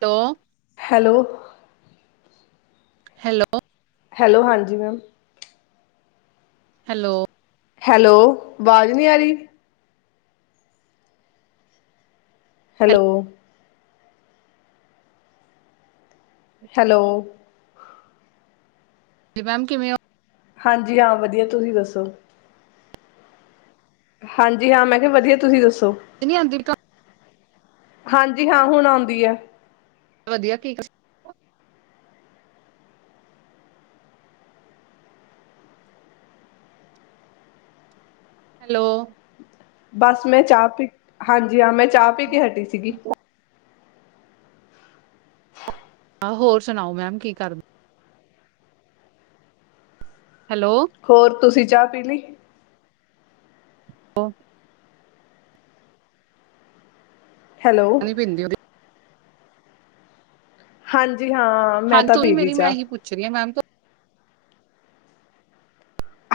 ਤੋ hello hello hello ਹਾਂਜੀ ma'am. Hello hello, ਵਾਜ਼ ਨੀਂ ਆ ਰੀ। ਹੈਲੋ ਹੈਲੋ ਹਾਂਜੀ ਮੈਮ ਕਿਵੇਂ ਓ ਹਾਂਜੀ ਹਾਂ ਵਧੀਆ, ਤੁਸੀਂ ਦੱਸੋ। ਹਾਂਜੀ ਹਾਂ, ਮੈਂ ਕਿਆ ਵਧੀਆ, ਤੁਸੀਂ ਦੱਸੋ। ਆਵਾਜ ਨੀ ਆਂਦੀ ਹਾਂਜੀ ਹਾਂ, ਹੁਣ ਆਉਂਦੀ ਏ ਵਧੀਆ, ਕੀ ਦ ਹੈਲੋ ਬਸ ਮੈਂ ਚਾਹ ਪੀ, ਹਾਂਜੀ ਹਾਂ ਮੈਂ ਚਾਹ ਪੀ ਕੇ ਹਟੀ ਸੀਗੀ ਹੋਰ ਸੁਣਾਓ ਮੈਮ, ਕੀ ਕਰਦੇ ਹੈਲੋ ਹੋਰ ਤੁਸੀਂ ਚਾਹ ਪੀ ਲੀ। ਹੋਰ ਹੈਲੋ ਬਿੰਦੋ ਦੀ ਹਾਂਜੀ ਹਾਂ, ਮੈਂ ਤਾਂ ਪੀਲੀ ਚਾਹ। ਚੀਆ ਮੈਮ ਤੋ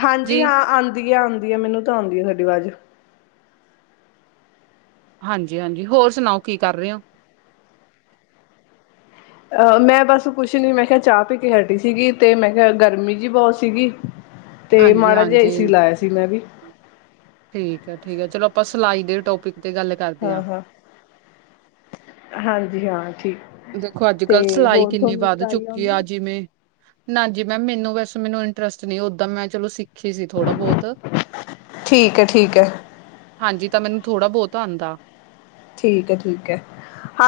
ਹਾਂਜੀ ਜੀ, ਹਾਂ, ਆਂਦੀ ਆ ਆਂਦੀ ਹੈ ਮੈਨੂੰ ਤਾਂ ਆਂਦੀ ਆ ਤਾੱਡੀ ਆਵਾਜ਼। ਹਾਂਜੀ- ਹਾਂਜੀ, ਹੋਰ ਸੁਣਾਓ ਕੀ ਕਰ ਰੇ ਓ। ਅਹ, ਮੈਂ ਬਸ ਕੁਛ ਨੀ ਮੈਂ ਕਿਹਾ ਚਾਹ ਪੀ ਕੇ ਹਟੀ ਸੀਗੀ, ਤੇ ਮੈਂ ਕਿਹਾ ਗਰਮੀ ਜਿ ਬਹੁਤ ਸੀਗੀ। ਤੇ ਮਾੜਾ ਜਿਆ, ਏ ਹਾਂਜੀ-ਹਾਂਜੀ। ਸੀ ਲਾਇਆ ਸੀ ਮੈਂ ਵੀ। ਠੀਕ ਹੈ- ਠੀਕ ਹੈ, ਚਲੋ ਆਪਾਂ ਸਿਲਾਈ ਦੇ ਟੋਪਿਕ ਤੇ ਗੱਲ ਹਾਂ- ਹਾਂ, ਹਾਂਜੀ ਹਾਂ ਠੀਕ ਦੇਖੋ, ਅੱਜ- ਤੇ ਕੱਲ੍ਹ ਸਿਲਾਈ ਹੋਰ ਕਿੰਨੀ ਤੁਹਾਨੂੰ ਵੱਧ ਸਿਲਾਈ ਚੁੱਕੀ ਆਉਂਦੀ ਆ ਜਿਵੇਂ ਨਾਜੀ ਮੈਮ ਮੈਨੂੰ ਵੈਸੇ ਮੈਨੂੰ ਇੰਟਰਸਟ ਨਹੀਂ ਓਦਾਂ ਮੈਂ ਚਲੋ ਸਿੱ ਖੀ ਸੀ ਥੋੜਾ ਬੋਹਤ ਠੀਕ ਹੈ ਠੀਕ ਹੈ ਹਾਂਜੀ, ਤਾਂ ਮੈਨੂੰ ਥੋੜਾ ਬਹੁਤ ਆਉਂਦਾ ਆ, ਠੀਕ ਹੈ- ਠੀਕ ਹੈ,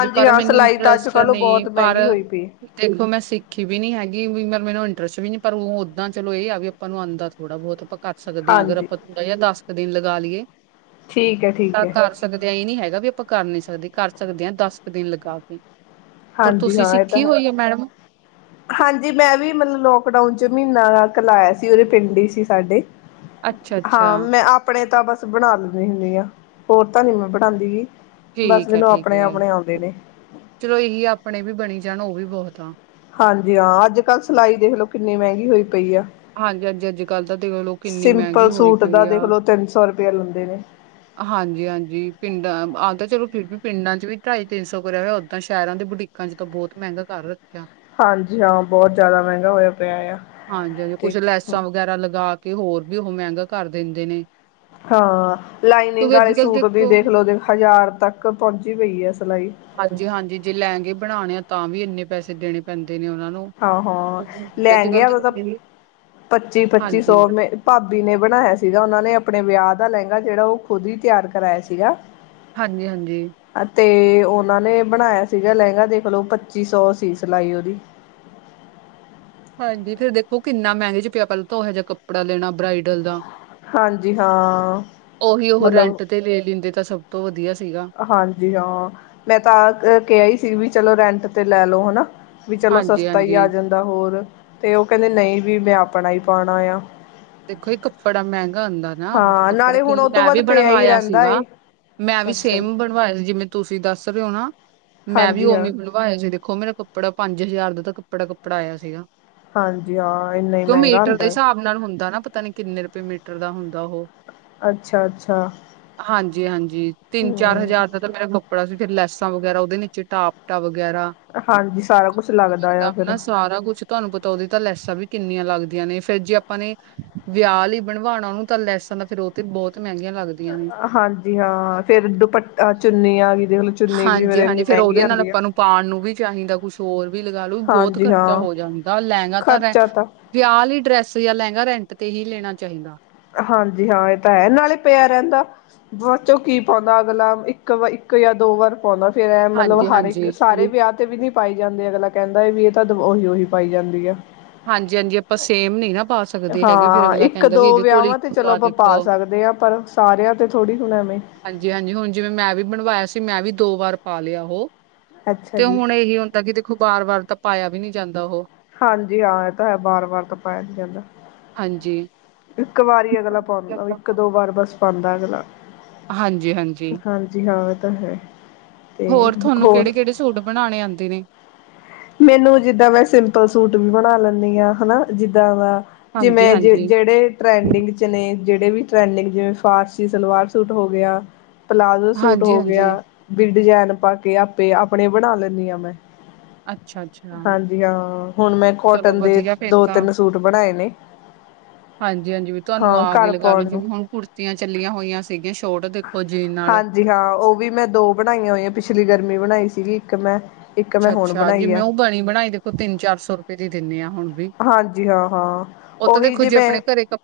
ਵੀ ਪਰ ਹਾਂ ਮੈਨੂੰ ਸਿਲਾਈ ਤਾਂ ਅੱਜ- ਇੰਟਰਸਟ ਕੱਲ੍ਹ ਨਹੀਂ ਬਹੁਤ ਪਰ ਮਹਿੰਗੀ ਹੋਈ ਪਈ, ਦੇਖੋ ਮੈਂ ਸਿੱਖੀ ਵੀ ਨੀ ਹੈਗੀ ਵੀ ਮ ਮੈਨੂੰ ਇੰਟਰਸਟ ਵੀ ਨੀ ਪਰ ਓਦਾਂ ਚਲੋ ਇਹ ਆ ਵੀ ਆਪਾਂ ਨੂੰ ਆਉਂਦਾ ਥੋੜਾ ਬਹੁਤ ਕਰ ਸਕਦੇ ਹਾਂ, ਅਗਰ ਹਾਂਜੀ ਆਪਾਂ ਤਾ ਜ ਦਸ ਕੁ ਦਿਨ ਲਗਾ, ਲਈਏ, ਠੀਕ ਹੈ ਠੀਕ ਤਾਂ ਹੈ ਕਰ ਸਕਦੇ ਹਾਂ, ਇਹ ਨੀ ਹੈਗਾ ਵੀ ਆਪਾਂ ਕਰ ਨੀ ਸਕਦੇ, ਕਰ ਸਕਦੇ ਹਾਂ ਦਸ ਕੁ ਦਿਨ ਲਗਾ ਕੇ ਹੋਰ ਹਾਂਜੀ ਤੁਸੀਂ ਹਾਂ ਇਹ ਤਾਂ ਸਿੱਖੀ ਹੋਈ ਹੈ ਮੈਡਮ, ਹਾਂਜੀ ਮੈਂ ਵੀ ਮਤਲਬ ਲੋਕਡਾਊਨ 'ਚ ਮਹੀਨਾ ਕ ਲਾਇਆ ਸੀ ਉਹਦੇ ਪਿੰਡ ਹੀ ਸੀ ਸਾਡੇ, ਅੱਛਾ ਅੱਛਾ ਹਾਂ, ਮੈਂ ਆਪ, ਆਪਣੇ ਤਾਂ ਬਸ ਬਣਾ ਲੈਂਦੀ ਹੁੰਦੀ ਆ, ਹੋਰ ਤਾਂ ਨੀ ਮੈਂ ਬਣਾਉਂਦੀ ਗਈ ਬਸ ਠੀਕ ਹੈ ਮੈਨੂੰ ਠੀਕ ਆਪਣੇ ਹੈ ਆਪਣੇ ਆਉਂਦੇ ਨੇ ਚਲੋ ਇਹੀ ਆਪਣੇ ਵੀ ਬਣੀ ਜਾਣ, ਉਹ ਵੀ ਬਹੁਤ ਆ, ਹਾਂਜੀ ਹਾਂ ਅੱਜ-ਕੱਲ ਸਲਾਈ ਦੇਖ ਲੌ ਕਿਨੀ ਮੈਂਗੀ ਹੋਈ ਪਈ ਆ। ਹਾਂਜੀ ਅੱਜ ਅੱਜ ਕੱਲ੍ਹ ਤਾਂ ਦੇਖ ਲਓ ਕਿੰਨੀ ਮਹਿੰਗੀ ਸਿੰਪਲ ਹੋਈ ਸੂਟ ਦਾ ਪਈ ਦੇਖ ਆ ਲਓ ਤਿੰਨ ਸੌ ਰੁਪਆ ਲੈਂਦੇ ਨੇ। ਹਾਂਜੀ-ਹਾਂਜੀ ਪਿੰਡਾਂ ਆ ਤਾਂ ਚਲੋ ਫੇਰ ਵੀ ਪਿੰਡਾਂ ਚ ਵੀ ਢਾਈ-ਤਿੰਨ ਸੌ ਕਰੇਆ ਹੋਏਆ ਓਦਾਂ ਸਂਰਾਂ ਦੇ ਬੁਟੀ ਕਾ ਚ ਤਾਂ ਬੋਤ ਮੈਂਗਾ ਕਰ ਰੱਖਿਆ। ਹਾਂਜੀ ਹਾਂ ਬੋਤ ਜਾਦਾ ਮੈਂਗਾ ਹੋਏਆ ਪੇਆ ਆ। ਹਾਂਜੀ-ਹਾਂਜੀ ਤੇ ਕੁਛ ਲੈਸਾਂ ਵਗੈਰਾ ਲਗਾ ਕੇ ਹੋਰ ਵੀ ਉਹ ਮੈਂਗਾ ਕਰ ਦਿੰਦੇ ਨੇ। ਹਾਂ, ਲਾਈਨਿੰਗ ਕਿਉਂਕਿ ਵਾਲੇ ਅੱਜ-ਕੱਲ੍ਹ ਸੂਟ ਵੀ ਦੇਖੋ ਦੇਖ ਲਓ ਹਜ਼ਾਰ ਤੱਕ ਪਹੁੰਚੀ ਪਈ ਆ ਸਲਾਈ। ਹਾਂਜੀ-ਹਾਂਜੀ ਜੇ ਲੈਗੇ ਬਣਾਣੇ ਆ ਤਾਂ ਵੀ ਐਨੇ ਪੈਸੇ ਦੇਣੇ ਪੈਂਦੇ ਨੇ ਓਨਾਂ ਨੂੰ। ਹਾ-ਹਾ ਤੇ ਲੈਗੇ ਅੱਜ-ਕੱਲ੍ਹ ਉ ਤਾਂ ਹਾਂਜੀ, ਪੱਚੀ-ਪੱਚੀ ਸੌ ਹਾਂਜੀ-ਹਾਂਜੀ। ਮ ਭਾ ਬੀ ਨੇ ਬਣਾਏਆ ਸੀਗਾ ਓਨਾਂ ਨੇ ਆਪਣੇ ਵੇਆ ਦਾ ਲਹਿੰਗਾ ਜੇੜਾ ਓ ਖੁਦ ਹੀ ਤਿਆਰ ਕਰਾਇਆ ਸੀਗਾ। ਹਾਂਜੀ-ਹਾਂਜੀ। ਅਤੇ ਓਨਾਂ ਨੇ ਬਣਾਇਆ ਸੀਗਾ ਲਹਿੰਗਾ ਦੇਖਲਓ ਪੱਚੀ ਸੌ ਸੀ ਸਿਲਾਈ ਓਦੀ। ਹਾਂਜੀ ਫੇਰ ਦੇਖੋ ਕਿਨਾ ਮੈਂਗੇ ਚ ਪੇਆ ਪੈਂਲਾਂ ਤਾਂ ਓਹੋ ਜਾ ਕੱਪੜਾ ਲੈਣਾ ਬ੍ਰਈਡਲ ਦਾ। ਹਾਂਜੀ ਹਾਂ ਓਹੀ ਓ ਮਤਲਬ ਰੈਂਟ ਤੇ ਲੈ ਲੈਂਦੇ ਤਾਂ ਸਭ ਤੋਂ ਵਧੀਆ ਸੀਗਾ। ਹਾਂਜੀ ਹਾਂ, ਮੈਂ ਤਾਂ ਆ ਕੇਆ ਹੀ ਸੀ ਵੀ ਚਲੋ ਰੈਂਟ ਤੇ ਲੈ ਲੋ ਹਨਾ। ਵੀ ਚਲੋ ਸਸਤਾ ਈ ਹਾਂਜੀ-ਹਾਂਜੀ। ਆ ਜਾਂਦਾ ਹੋਰ ਤੇ ਓ ਕੈਂਦੇ ਨਈ ਵੀ ਮੈਂ ਆਪਣਾ ਹੀ ਪੌਣਾ ਆ। ਦੇਖੋ ਏ ਕਪੜਾ ਮੈਂਗਾ ਆਦਾ। ਹਨਾ ਹਾਂ ਨਾਲੇ ਹੁਣ ਕੱਪੜੇ ਉਹ ਤੋਂ ਮੈਂ ਵੀ ਬਾਅਦ ਪਿਆ ਹੀ ਬਣਵਾਇਆ ਰਹਿੰਦਾ ਸੀਗਾ, ਏ ਮੈਂ ਵੀ ਅੱਛਾ ਜੀ ਸੇਮ ਬਣ ਬਵਾ ਜਿਵੇਂ ਤੁਸੀਂ ਦੱਸ ਰਹੇ ਹੋ ਨਾ, ਮੈਂ ਵੀ ਹਾਂਜੀ ਹਾਂ ਉਵੇ ਬ ਵਾਇਆ ਸੀ ਦੇਖੋ ਮੇਰਾ ਕੱਪੜਾ ਪੰਜ ਹਜ਼ਾਰ ਦਾ ਤਾਂ ਕੱਪੜਾ ਕੱਪੜਾ ਆਇਆ ਸੀਗਾ। ਹਾਂਜੀ ਆ ਇੰਨਾ ਈ ਕਿਉਂ ਮੈਂਗਾ ਮੀਟਰ ਦੇ ਹੁੰਦਾ ਆ। ਹਿਸਾਬ ਨਾਲ ਹੁੰਦਾ ਨਾ ਪਤਾ ਨੀ ਕਿੰਨੇ ਰੁਪਏ ਮੀਟਰ ਦਾ ਹੁੰਦਾ ਉਹ। ਅੱਛਾ-ਅੱਛਾ। ਹਾਂਜੀ-ਹਾਂਜੀ, ਤਿੰਨ-ਚਾਰ ਹਜ਼ਾਰ ਤ ਜ ਮੇਰਾ ਕਪੜਾ ਸੀ ਫੇਰ ਲੈਸਾਂ ਵਗੈਰਾ ਓਦੇ ਨ ਟਾਪਟਾ ਵਗੈਰਾ ਹਾਂਜੀ ਸਾਰਾ ਕੁਛ ਲੱਗਦਾ ਦਾ ਆ ਫਿਰ। ਹਨਾ ਸਾਰਾ ਕੁੱਛ ਤੁਆਨੂੰ ਪਤਾ ਓਦੀ ਤਾਂ ਲੈਸਾਂ ਵੀ ਕੇਨੀਆਂ ਲੱਗਦੀਆਂ ਨੇ ਫਿਰ ਜੇ ਆਪਾਂ ਨੇ ਵੇਆ ਲਈ ਬਣਵਾਣਾ ਓਨੂੰ ਤਾਂ ਲੈਸਾਂ ਦਾ ਫੇਰ ਓ ਤੇ ਬਹੁਤ ਮੈਂਗੀਆਂ ਲੱਗਦੀ ਹਾਂਜੀ ਹਾਂ ਫੇਰ ਦੁਪਾ ਚੁੰਨੀ ਆ ਦੇਖ ਲੋ ਹਾਂਜੀ-ਹਾਂਜੀ ਫੇਰ ਓਦੇ ਨਾਲ ਆਪਾਂ ਨੂੰ ਪਾਉਣ ਨੂੰ ਵੀ ਚਾਈਦਾ ਕੁਛ ਹੋਰ ਵੀ ਲਗਾਲੋ ਬਹੁਤ ਹਾਂਜੀ ਖਰ ਚਾ ਹਾਂ ਹੋ ਜਾਂਦਾ ਲੈਗਾ ਤਾਂ ਰੈਂ [unintelligible] ਵੇਆ ਲਈ ਡਰੈਸ ਜਾਂ ਲੈਂਗਾ ਰੈਂਟ ਤੇ ਹੀ ਲੈਣਾ ਚਾਹੀਦਾ ਹਾਂਜੀ ਹਾਂ ਏ ਤਾਂ ਹੈ ਨਾਲ ਹੀ ਪਿਆ ਰੈਂਦਾ ਬਾਚ ਕੀ ਪਾਉਂਦਾ ਅਗਲਾ ਇੱਕ ਵ ਇੱਕ ਜਾਂ ਦੋ ਵਾਰ ਪਾਉਂਦਾ ਫੇਰ ਐ ਮਲਬ ਹਰ ਇੱਕ ਹਾਂਜੀ-ਹਾਂਜੀ, ਸਾਰੇ ਵੇਆ ਤੇ ਵੀ ਨੀ ਪਾਈ ਜਾਂਦੇ ਅਗਲਾ ਕੈਂਦਾ ਵੀ ਇਹ ਤਾਂ ਉਹੀ ਉਹੀ ਪਾਈ ਜਾਂਦੀ ਆ। ਹਾਂਜੀ-ਹਾਂਜੀ ਆਪਾਂ ਸੇਮ ਨੀ ਨਾ ਪਾ ਸ ਹਾਂ ਇੱਕ ਦੋ ਵੇਆਵਾਂ ਤੇ ਚਲੋ ਆ ਆਪਾਂ ਦੇਖੋ। ਪਾ ਸਕਦੇ ਆ ਪਰ ਸਾਰੇਆਂ ਤੇ ਥੋੜੀ ਹੁਣ ਐਵੇਂ ਹਾਂਜੀ-ਹਾਂਜੀ ਹੁਣ ਜਿਵੇਂ ਮੈਂ ਵੀ ਬਣਵਾਇਆ ਸੀ ਮੈਂ ਵੀ ਦੋ ਵਾਰ ਪਾ ਲੇਆ ਉਹ, ਅੱਛਾ ਤੇ ਜੀ ਹੁਣ ਏਹੀ ਹੁੰ ਦਾਂ ਕੇ ਦੇਖੋ ਬਾਰ-ਬਾਰ ਤਾਂ ਪਾਏਆ ਵੀ ਨੀ ਜਾਂਦਾ ਉਹ। ਹਾਂਜੀ ਹਾਂ ਏ ਤਾਂ ਹੈ ਵਾਰ-ਵਾਰ ਤਾਂ ਪਾਇਆ ਜਾਂਦਾ। ਹਾਂਜੀ। ਇੱਕ ਵਾਰ ਈ ਅਗਲਾ ਪਾਉਂਦਾ ਇੱਕ-ਦੋ ਵਾਰ ਬਸ ਪਾਦਾ ਅਗਲਾ। ਹਾਂਜੀ-ਹਾਂਜੀ ਹਾਂਜੀ ਹਾਂ ਇਹ ਤਾਂ ਹੈ ਤੇ ਹੋਰ ਝੁੱੰਡ ਬਣਾਣੇ ਆਂਦੇ ਨੇ ਮੈਨੂੰ ਜਿੱਦਾਂ ਮੈਂ ਸਿੰਪਲ ਸੂਟ ਵੀ ਬਣਾ ਲੈਂਦੀ ਹਾਂ ਹਨਾ ਜਿੱਦਾਂ ਦਾ ਜਿਵੇਂ ਜ ਹਾਂਜੀ-ਹਾਂਜੀ, ਜੇੜੇ ਟ੍ਰੈਂਡਿੰਗ ਚ ਨੇ ਜਿਹੜੇ ਵੀ ਟ੍ਰੈਂਡਿੰਗ ਜਿਵੇਂ ਫਾਰਸੀ ਸਲਵਾਰ ਸੂਟ ਹੋ ਗਿਆ ਪਲਾਜ਼ੋ ਸੂਟ ਹੋ ਗਿਆ ਹਾਂਜੀ-ਹਾਂਜੀ। ਵੀ ਡਜੈਨ ਪਾ ਕੇ ਆਪੇ ਆਪਣੇ ਬਣਾ ਲੈਂਨੀ ਆਂ ਮੈਂ ਅੱਛਾ ਅੱਛਾ ਹਾਂਜੀ ਹਾਂ ਹੁਣ ਮੈਂ ਕੋਟਨ ਦੇ ਵਧੀਆ ਫੇਰ ਦੋ ਤਿੰਨ ਸੂਟ ਬਣਾਏ ਨੇ ਹਾਂਜੀ ਹਾਂਜੀ ਵੀ ਤੁਆਨੂੰ ਹਾਂ ਆ ਗੇ ਘਰ ਲਗਾ ਲਓ ਪਾਉਣ ਨੂੰ ਜਿਵੇਂ ਹੁਣ ਕੁੜਤੀਆਂ ਚੱਲੀਆਂ ਹੋਈਆਂ ਸੀਗੀਆਂ ਸ਼ੋਟ ਦੇਖੋ ਜੀਨ ਨਾਲ ਜੀ ਹਾਂ ਉਹ ਵੀ ਮੈਂ ਦੋ ਬਣਾਈਆਂ ਹੋਈਆਂ ਪਿਛਲੀ ਗਰਮੀ ਬਣਾਈ ਸੀਗੀ ਇੱਕ ਮੈਂ ਇੱਕ ਮੈਂ ਅੱਛਾ ਹੁਣ ਅੱਛਾ ਬਣਾਈ ਜਿਵੇਂ ਆ ਉਹ ਬਣੀ ਬਣਾਈ ਦੇਖੋ ਤਿੰਨ ਚਾਰ ਸੌ ਰੁਪਏ ਦੀ ਦਿੰਦੇ ਹਾਂ ਹੁਣ ਵੀ ਹਾਂਜੀ ਹਾਂ ਹਾਂ ਉਹੀ ਜਿਵੇਂ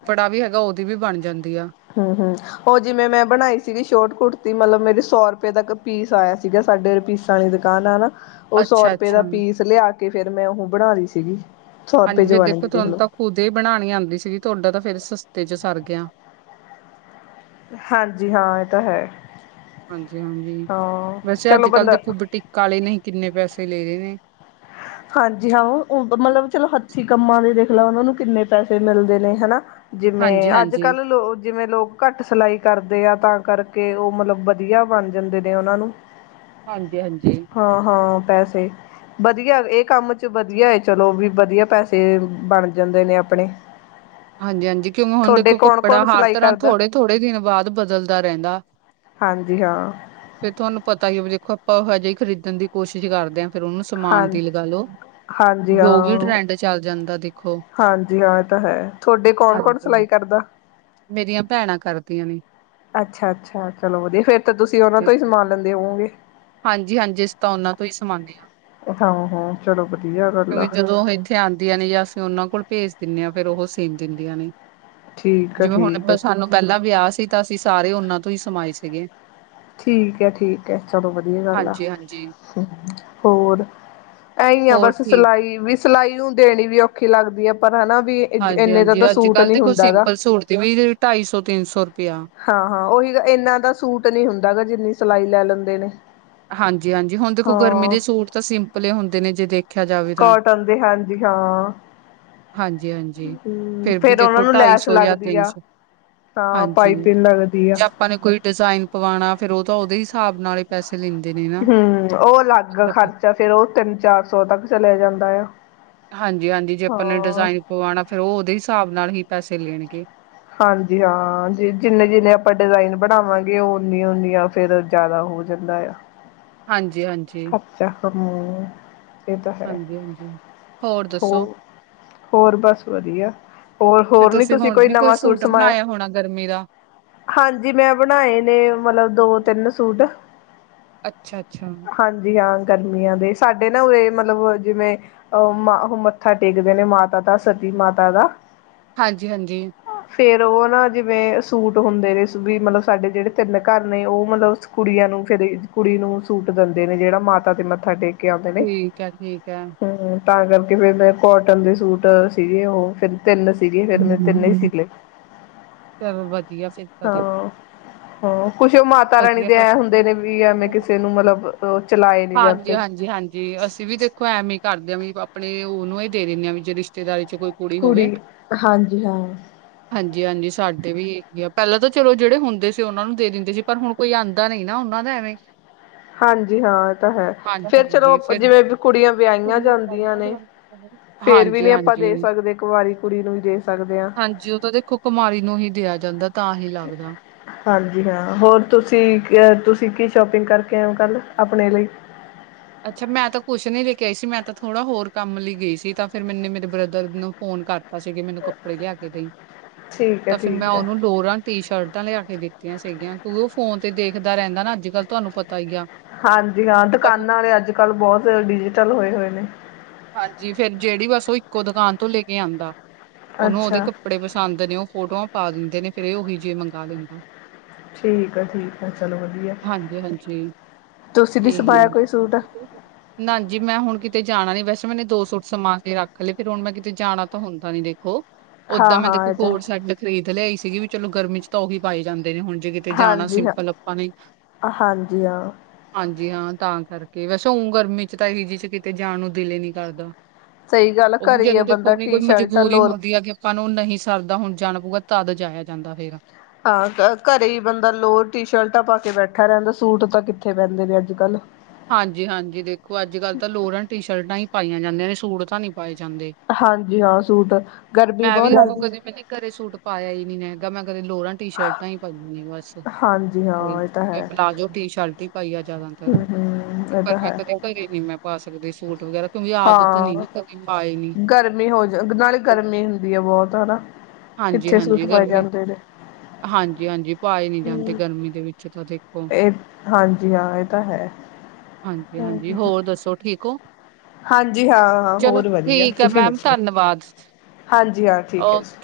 ਫੜਾ ਵੀ ਹੈਗਾ ਉਹਦੀ ਵੀ ਬਣ ਜਾਂਦੀ ਆ। ਹਮ ਹਮ ਉਹ ਜਿਵੇਂ ਮੈਂ ਬਣਾਈ ਸੀਗੀ ਸ਼ੋਟ ਕੁੜਤੀ ਮਤਲਬ ਮੇਰੀ ਸੌ ਰੁਪਏ ਦਾੱਕ ਪੀਸ ਆਏਆ ਸੀਗਾ ਸਾਡੇ ਪੀਸ ਣੀ ਦੁਕਾਨ ਆ ਨਾ ਉਹ ਸੌ ਰੁਪਏ ਦਾ ਅੱਛਾ-ਅੱਛਾ। ਪੀਸ ਲਿਆ ਕੇ ਫੇਰ ਮੈਂ ਉਹ ਬਣਾ ਲਈ ਸੀਗੀ। ਸੌ ਰੁਪਏ ਜ ਬਣਗੀ ਦੇਖਲੋ। ਖੁਦੇ ਹੀ ਬਣਾਣੀ ਆਂਦੀ ਸੀਗੀ ਤੁਹਾਡਾ ਤਾਂ ਫੇਰ ਸਸਤੇ ਚ ਸਰ ਗਿਆ। ਹਾਂਜੀ ਹਾਂ ਇਹ ਤਾਂ ਹੈ ਹਾਂਜੀ ਹਾਂਜੀ ਹਾਂ ਵੈਸੇ ਚਲੋ ਅੱਜ ਕੱਲ੍ਹ ਬੰਦਾ ਦੇਖੋ ਬਟੀਕਾ ਆਲੇ ਨਹੀਂ ਕਿੰਨੇ ਪੈਸੇ ਲੈ ਰਹੇ ਨੇ ਹਾਂਜੀ ਹਾਂ ਮਤਲਬ ਚਲੋ ਹੱਥੀ ਕੰਮਾਂ ਦੇ ਦੇਖ ਲਾ ਉਹਨਾਂ ਨੂੰ ਕਿੰਨੇ ਪੈਸੇ ਮਿਲਦੇ ਨੇ ਹਨਾ ਜਿਵੇਂ ਅੱਜ ਹਾਂਜੀ-ਹਾਂਜੀ, ਕੱਲ੍ਹ ਲੋ ਜਿਵੇਂ ਲੋਕ ਘੱਟ ਸਿਲਾਈ ਕਰਦੇ ਆ ਤਾਂ ਕਰਕੇ ਉਹ ਮਤਲਬ ਵਧੀਆ ਬਣ ਜਾਂਦੇ ਨੇ ਉਹਨਾਂ ਨੂੰ ਹਾਂਜੀ ਹਾਂਜੀ ਹਾਂ ਹਾਂ ਪੈਸੇ ਵਧੀਆ ਇਹ ਕੰਮ ਚ ਵਧੀਆ ਹੈ ਚਲੋ ਵੀ ਵਧੀਆ ਪੈਸੇ ਬਣ ਜਾਂਦੇ ਨੇ ਆਪਣੇ ਹਾਂਜੀ ਹਾਂਜੀ ਕਿਉਂ ਹੁਣ ਤੁਹਾਡੇ ਦੇਖੋ ਕੱਪੜਾ ਕੌਣ-ਕੌਣ ਹਰ ਸਿਲਾਈ ਤਰ੍ਹਾਂ ਕਰਦਾ ਥੋੜੇ ਥੋੜੇ ਦਿਨ ਬਾਦ ਬਦਲਦਾ ਰੈਂਦਾ। ਹਾਂਜੀ ਹਾਂ, ਫਿਰ ਤੁਹਾਨੂੰ ਪਤਾ ਹੀ ਦੇਖੋ ਆਪਾਂ ਹਜੇ ਈ ਖਰੀਦਣ ਦੀ ਕੋਸ਼ਿਸ਼ ਕਰਦੇ ਹਾਂ। ਫਿਰ ਉਹਨੂੰ ਹਾਂ ਸਮਾਨ ਦੀ ਲਗਾ ਲੋ ਹਾਂਜੀ ਜੋ ਵੀ ਹਾਂ ਟਰੈਂਡ ਚੱਲ ਜਾਂਦਾ ਦੇਖੋ। ਹਾਂਜੀ ਹਾਂ ਇਹ ਤਾਂ ਹੈ ਥੋਡੇ ਕੌਣ ਕੌਣ ਹਾਂਜੀ। ਸਿਲਾਈ ਕਰਦਾ। ਮੇਰੀਆਂ ਭੈਣਾਂ ਕਰਦੀਆਂ ਨੇ, ਅੱਛਾ ਅੱਛਾ ਚਲੋ ਵਧੀਆ ਫੇਰ ਤਾਂ ਤੁਸੀਂ ਉਹਨਾਂ ਤੋਂ ਹੀ ਸਮਾਨ ਲੈਂਦੇ ਹੋਵੋਗੇ। ਹਾਂਜੀ ਹਾਂਜੀ ਅਸੀ ਤਾਂ ਉਹਨਾਂ ਤੋਂ ਹੀ ਸਮਾਂਨੇ ਹਾਂ। ਹਾਂ ਹਾਂ ਚਲੋ ਵਧੀਆ ਗੱਲ ਆ। ਥੇ ਆਦੀਆਂ ਨੇ ਜਾਂ ਅਸੀਂ ਉਹਨਾਂ ਕੋਲ ਭੇਜ ਦਿੰਦੇ ਹਾਂ ਫੇਿਰ ਉਹ ਸੀਮ ਦਿੰਦੀਆਂ ਨੇ। ਠੀਕ ਆ ਜਿਵੇਂ ਹੁਣ ਠੀਕ ਆਪਾ ਹੈ ਸਾਨੂੰ ਪਹਿਲਾਂ ਵਿਆਹ ਸੀ ਤਾਂ ਅਸੀਂ ਸਾਰੇ ਉਹਨਾਂ ਤੋਂ ਹੀ ਸਮਾਏ ਸੀਗੇ। ਠੀਕ ਹੈ ਠੀਕ ਹੈ ਚਲੋ ਵਧੀਆ ਗੱਲ ਆ। ਹਾਂਜੀ, ਹੋਰ ਇਹੀ ਆ ਹੋਰ ਬਸ ਠੀਕ ਸਿਲਾਈ ਵੀ। ਸਿਲਾਈ ਨੂੰ ਦੇਣੀ ਵੀ ਔਖੀ ਲੱਗਦੀ ਆ ਪਰ ਹਨਾ ਵੀ। ਹਾਂਜੀ ਇੰਨੇ ਦਾ ਤਾਂ ਹਾਂਜੀ ਅੱਜ ਸੂਟ ਕੱਲ੍ਹ ਦੇ ਨੀ ਕੋਈ ਹੁੰਦਾ ਗਾ ਸਿੰਪਲ ਸੂਟ ਦੀ ਵੀ ਢਾਈ ਸੌ ਤਿੰਨ ਸੌ ਰੁਪੇਆ ਹਾਂ ਹਾਂ ਉਹੀ ਇਨਾ ਦਾ ਸੂਟ ਨਹੀਂ ਹੁੰਦਾ ਗਾ ਜਿੰਨੀ ਸਿਲਾਈ ਲੈ ਲੈਂਦੇ ਨੇ ਹਾਂਜੀ ਹਾਂਜੀ ਹੁਣ ਦੇਖੋ ਗਰਮੀ ਹਾਂ ਦੇ ਸੂਟ ਤਾਂ ਸਿੰਪਲ ਹੁੰਦੇ ਨੇ ਜੇ ਦੇਖ ਕੋਟਨ ਦੇ ਹਾਂਜੀ ਹਾਂ। ਹਾਂਜੀ-ਹਾਂਜੀ। ਹੂੰ ਵੀ ਫੇਰ ਓਨਾ ਦੇਖੋ ਨੂੰ ਢਾਈ ਲੈਸ ਸੌ ਜਾਂ ਲੱਗਦੀ ਤਿੰਨ ਆ। ਸੌ ਹਾਂ, ਹਾਂਜੀ ਪਾਈਪਿੰਨ ਲੱਗਦੀ ਆ। ਜੇ ਆਪਾਂ ਨੇ ਕੋਈ ਡਿਜ਼ਾਇਨ ਪਵਾਣਾ ਫੇਰ ਓ ਤਾਂ ਓਦੇ ਹਿਸਾਬ ਨਾਲ ਹੀ ਪੈਸੇ ਲੀਂਦੇ ਨੇ। ਨਾ। ਹੂੰ ਓ ਅਲੱਗ ਖਰਚਾ ਫੇਰ ਓ ਤਿੰਨ ਚਾਰ ਸੌ ਤੱਕ ਚਲਿਆ ਜਾਂਦਾ ਆ। ਹਾਂਜੀ ਹਾਂਜੀ, ਜੇ ਆਪਾਂ ਨੇ ਹਾਂ ਡਿਜ਼ਾਇਨ ਪਵਾਣਾ ਫੇਰ ਓ ਓਦੇ ਹਿਸਾਬ ਨਾਲ ਹੀ ਪੈਸੇ ਲੇਣਗੇ। ਹਾਂਜੀ ਹਾਂ, ਜ ਜਿੰਨੇ ਜਿੰਨੇ ਆਪਾਂ ਡਿਜ਼ਾਇਨ ਬਣਾਵਾਂਗੇ ਓ ਓਨੀ-ਓਨੀ ਫਿਰ ਜ਼ਿਆਦਾ ਹੋ ਜਾਂਦਾ ਆ। ਹਾਂਜੀ-ਹਾਂਜੀ। [unintelligible] ਏ ਤਾਂ ਹੈ ਹਾਂਜੀ-ਹਾਂਜੀ। ਦੱਸੋ ਹੋਰ ਹੋਰ ਬਸ ਵਧੀਆ ਫੇਰ ਹੋਰ-ਹੋਰ ਨੀ ਤੁਸੀਂ ਹੁਣ ਕੋਈ ਵੀ ਨਵਾਂ ਸੂਟ ਸਮਾਇਆ। ਬਣਾਇਆ ਹੋਣਾ ਗਰਮੀ ਦਾ? ਹਾਂਜੀ, ਮੈਂ ਬਣਾਏ ਨੇ ਮਤਲਬ ਦੋ ਤਿੰਨ ਸੂਟ। ਅੱਛਾ-ਅੱਛਾ। ਹਾਂਜੀ ਹਾਂ, ਗਰਮੀਆਂ ਦੇ ਸਾਡੇ ਨਾ ਉਰੇ ਮਤਲਬ ਜਿਵੇਂ ਅ ਮਾ ਓਹ ਮੱਥਾ ਟੇਕਦੇ ਨੇ ਮਾਤਾ ਦਾ ਸਤੀ ਮਾਤਾ ਦਾ। ਹਾਂਜੀ-ਹਾਂਜੀ, ਫੇਰ ਓ ਨਾ ਜਿਵੇਂ ਸੂਟ ਹੁੰਦੇ ਨੇ ਵੀ ਮਤਲਬ ਸਾਡੇ ਜਿਹੜੇ ਤਿੰਨ ਘਰ ਨੇ ਓ ਮਤਲਬ ਕੁੜੀਆਂ ਨੂੰ ਫੇਰ ਕੁੜੀ ਨੂੰ ਸੂਟ ਦਿੰਦੇ ਨੇ ਜਿਹੜਾ ਮਾਤਾ ਤੇ ਮੱਥਾ ਟੇਕ ਕੇ ਆਂਦੇ ਨੇ ਠੀਕ ਹੈ, ਠੀਕ ਹੈ। ਹੂੰ। ਤਾਂ ਕਰਕੇ ਫੇਰ ਮੈਂ ਕੋਟਨ ਦੇ ਸੂਟ ਸੀਗੇ ਓਹ ਫਿਰ ਤਿੰਨ ਸੀਗੇ ਫੇਰ ਮੈਂ ਤਿੰਨੇ ਈ ਹੂੰ। ਸੀਲੇ ਚਲੋ ਵਧੀਆ ਫਿਰ ਤਾਂ ਤੇ ਹਾਂ। ਹਾਂ, ਕੁੱਛ ਓ ਮਾਤਾ ਰਾਣੀ ਵਧੀਆ ਦੇ ਫਿਰ ਐਂ ਹੁੰਦੇ ਨੇ ਵੀ ਐਵੇਂ ਕਿਸੇ ਨੂੰ ਮਤਲਬ ਅ ਚਲਾਏ ਨੀ ਜਾਂਦੇ। ਜੀ ਅਸੀਂ ਵੀ ਦੇਖੋ ਐਵੇ ਈ ਕਰਦੇ ਆ ਵੀ ਆਪਣੇ ਓਨੂੰ ਏ ਦੇ ਦਿੰਨੇ ਆ ਵੀ ਜੇ ਰਿਸ਼ ਤੇਦਾਰੀ ਚ ਕੋਈ ਕੁੜੀ ਹੋਵੇ। ਹਾਂਜੀ ਹਾਂ। ਹਾਂਜੀ ਹਾਂਜੀ, ਸਾਡੇ ਵੀ ਏਹੀ ਆ ਪਹਿਲਾਂ ਤਾਂ ਚਲੋ ਜੇੜੇ ਹੁੰਦੇ ਸੀ ਓਨਾਂ ਨੂੰ ਦੇ ਦਿੰਦੇ ਸੀ। ਪਰ ਹੁਣ ਕੋਈ ਆਂਦਾ ਨੀ ਨਾ ਓਨਾਂ ਦਾ ਐਵੇਂ। ਹਾਂਜੀ ਹਾਂ ਏ ਤਾਂ ਹੈ ਹਾਂਜੀ, ਫੇਰ ਚਲੋ ਹਾਂਜੀ ਫਿਰ ਜਿਵੇਂ ਕੁੜੀਆਂ ਵਿਆਈਆਂ ਜਾਂਦੀਆਂ ਨੇ। ਫੇਰ ਵੀ ਹਾਂਜੀ, ਨੀ ਆਪਾਂ ਦੇ ਹਾਂਜੀ, ਸਕਦੇ ਕਵਾਰੀ ਕੁੜੀ ਨੂੰ ਈ ਦੇ ਸਕਦੇ ਆ। ਕਮਾਰੀ ਨੂੰ ਹੀ ਦਿਆ ਜਾਂਦਾ ਤਾਂ ਹੀ ਲੱਗਦਾ। ਹਾਂਜੀ ਹਾਂ ਹੋਰ ਤੁਸੀਂ ਕ ਤੁਸੀਂ ਕੀ ਸ਼ੋਪਿੰਗ ਕਰਕੇ ਆਇਓ ਕੱਲ ਆਪਣੇ ਲਈ ਅੱਛਾ ਮੈਂ ਤਾਂ ਕੁੱਛ ਨੀ ਲੈ ਕੇ ਆਈ ਸੀ ਮੈਂ ਤਾਂ ਥੋੜਾ ਹੋਰ ਕੰਮ ਲੀ ਗਈ ਸੀ ਤਾਂ ਫੇਰ ਮੈਨੇ ਮੇਰੇ ਬ੍ਰਦਰ ਨੂੰ ਫੋਨ ਕਰ ਤਾਂ ਸੀ ਕੀ ਮੈਨੂੰ ਕੱਪੜੇ ਲਿਆ ਕੇ ਦਈ ਠੀਕ ਹੈ ਤਾਂ ਫੇਰ ਮੈਂ ਠੀਕ ਹੈ। ਓਨੂੰ ਲੋਰਾਂ ਟੀ ਸ਼ਰਟਾਂ ਲਿਆ ਕੇ ਦਿੱਤੀਆਂ ਸੀਗੀਆਂ ਕਿਉਂਕਿ ਓ ਫੋਨ ਤੇ ਦੇਖਦਾ ਰਹਿੰਦਾ ਨਾ ਅੱਜ ਕੱਲ੍ਹ ਤੁਹਾਨੂੰ ਪਤਾ ਈ ਆ। ਹਾਂਜੀ ਹਾਂ ਤਾਂ ਫਿਰ- ਦੁਕਾਨਾਂ ਆਲੇ ਅੱਜ ਕੱਲ੍ਹ ਬੋਤ ਡਿਜੀਟਲ ਹੋਏ-ਹੋਏ ਨੇ। ਹਾਂਜੀ ਫੇਰ ਜਿਹੜੀ ਬਸ ਓ ਇੱਕੋ ਦੁਕਾਨ ਤੋਂ ਲੈ ਕੇ ਆਂਦਾ। ਓਨੂੰ ਓਦੇ ਅੱਛਾ ਕੱਪੜੇ ਪਸੰਦ ਨੇ ਓ ਫੋਟੋਆਂ ਪਾ ਦਿੰਦੇ ਨੇ ਫਿਰ ਏ ਓਹੀ ਜੀ ਮੰਗਾ ਲੈਂਦਾ। ਠੀਕ ਆ ਠੀਕ ਆ ਚਲੋ ਵਧੀਆ ਹਾਂਜੀ-ਹਾਂਜੀ। ਤੁਸੀਂ ਨੀ ਇਹੀ ਆ। ਸਮਾਇਆ ਕੋਈ ਸੂਟ? ਨਾਜੀ ਮੈਂ ਹੁਣ ਕਿਤੇ ਜਾਣਾ ਨੀ ਵੈਸੇ ਮੈਨੇ ਦੋ ਸੂਟ ਸਮਾ ਕੇ ਰੱਖ ਲਏ ਫੇਰ ਹੁਣ ਮੈਂ ਕਿਤੇ ਜਾਣਾ ਤਾਂ ਹੁੰਦਾ ਨੀ ਦੇਖੋ। ਹਾਂ ਓਦਾਂ ਮੈਂ ਹਾਂ ਦੇਖੋ ਇਹ ਤਾਂ ਕੋਡ ਸੈੱਟ ਖਰੀਦ ਲਿਆਈ ਸੀਗੀ ਵੀ ਚਲੋ ਗਰਮੀ ਚ ਤਾਂ ਓ ਹੀ ਪਾਏ ਜਾਂਦੇ ਨੇ ਹੁਣ ਜੇ ਤੇ ਜਾਣਾ ਹਾਂਜੀ ਹਾਂ ਸਿੰਪਲ ਆਪਾਂ ਨੇ ਹਾਂਜੀ ਹਾਂ ਹਾਂਜੀ ਹਾਂ ਤਾਂ ਕਰਕੇ ਵੈਸੇ ਉਂ ਗਰਮੀ ਚ ਤਾਂ ਐਹੀ ਜੀ ਚ ਕਿਤੇ ਜਾਣ ਨੂੰ ਦਿਲ ਈ ਨੀ ਕਰਦਾ। ਸਹੀ ਗੱਲ ਓ ਵੀ ਘਰੇ ਹੀ ਆ ਜਦੋਂ ਦੇਖੋ ਬੰਦਾ ਵੀ ਕੋਈ ਟੀ ਸ਼ਰਟਾਂ ਮਜਬੂਰੀ ਲੋਰ ਹੁੰਦੀ ਆ ਕਿ ਆਪਾਂ ਨੂੰ ਨਹੀਂ ਸਰਦਾ ਹੁਣ ਜਾਣਾ ਪਊਗਾ ਤਦ ਜਾਇਆ ਜਾਂਦਾ ਫੇਰ। ਹਾਂ ਘਰੇ ਈ ਬੰਦਾ ਲੋਰ ਟੀ ਸ਼ਰਟਾਂ ਪਾ ਕੇ ਬੈਠਾ ਰੈਂਦਾ ਸੂਟ ਤਾਂ ਕਿੱਥੇ ਪੈਂਦੇ ਨੇ ਅੱਜ-ਕੱਲ। ਹਾਂਜੀ-ਹਾਂਜੀ ਦੇਖੋ ਅੱਜ ਕੱਲ੍ਹ ਤਾਂ ਲੋਰਾਂ ਟੀ ਸ਼ਰਟਾਂ ਈ ਪਾਈਆਂ ਜਾਂਦੀਆਂ ਨੇ ਸੂਟ ਤਾਂ ਨੀ ਪਾਏ ਜਾਂਦੇ। ਹਾਂਜੀ ਹਾਂ ਸੂਟ ਗਰਮੀ ਮੈਂ ਵੀ ਬਹੁਤ ਦੇਖੋ ਲੱਗਦੀ ਕਦੇ ਮੈਨੇ ਘਰੇ ਸੂਟ ਪਾਇਆ ਈ ਨੀ ਹੈਗਾ ਮੈਂ ਕਦੇ ਲੋਰਾਂ ਟੀ ਸ਼ਰਟਾਂ ਈ ਪਾਈਆ ਨੇ ਬਸ। ਹਾਂਜੀ ਹਾਂ ਇਹ ਤਾਂ ਤੇ ਹੈ ਪਲਾਜ਼ੋ ਟੀ ਸ਼ਰਟ ਈ ਪਾਈ ਆ ਜ਼ਿਆਦਾਤਰ। ਹਮ ਹਮ ਇਹ ਪਰ ਤਾਂ ਮੈਂ ਹੈ ਕਦੇ ਘਰੇ ਨੀ ਮੈਂ ਪਾ ਸਕਦੀ ਸੂਟ ਵਗੈਰਾ। ਕਿਉਂਕਿ ਆਦਤ ਨੀ ਹਾਂ ਨਾ ਕਦੇ ਪਾਏ ਨੀ। ਗਰਮੀ ਹੋ ਜਾ ਨਾਲੇ ਗਰਮੀ ਹੁੰਦੀ ਆ ਬਹੁਤ ਹਨਾ। ਕਿੱਥੇ ਸੂਟ ਹਾਂਜੀ-ਹਾਂਜੀ ਪਾਏ ਗਰਮੀ ਜਾਂਦੇ ਨੇ। ਹਾਂਜੀ-ਹਾਂਜੀ ਪਾਏ ਨੀ ਜਾਂਦੇ ਹਮ ਗਰਮੀ ਦੇ ਵਿੱਚ ਤਾਂ ਦੇਖੋ। ਇਹ ਹਾਂਜੀ ਹਾਂ ਏ ਤਾਂ ਹੈ। ਹਾਂਜੀ-ਹਾਂਜੀ ਹਮ ਹੋਰ ਦੱਸੋ ਠੀਕ ਓ? ਹਾਂਜੀ ਹਾਂ-ਹਾਂ ਹੋਰ ਵਧੀਆ ਹੈ ਤੁਸੀਂ ਮੈਮ ਦੱਸੋ? ਧੰਨਵਾਦ ਹਾਂਜੀ ਹਾਂ ਠੀਕ ਏ ਜੀ।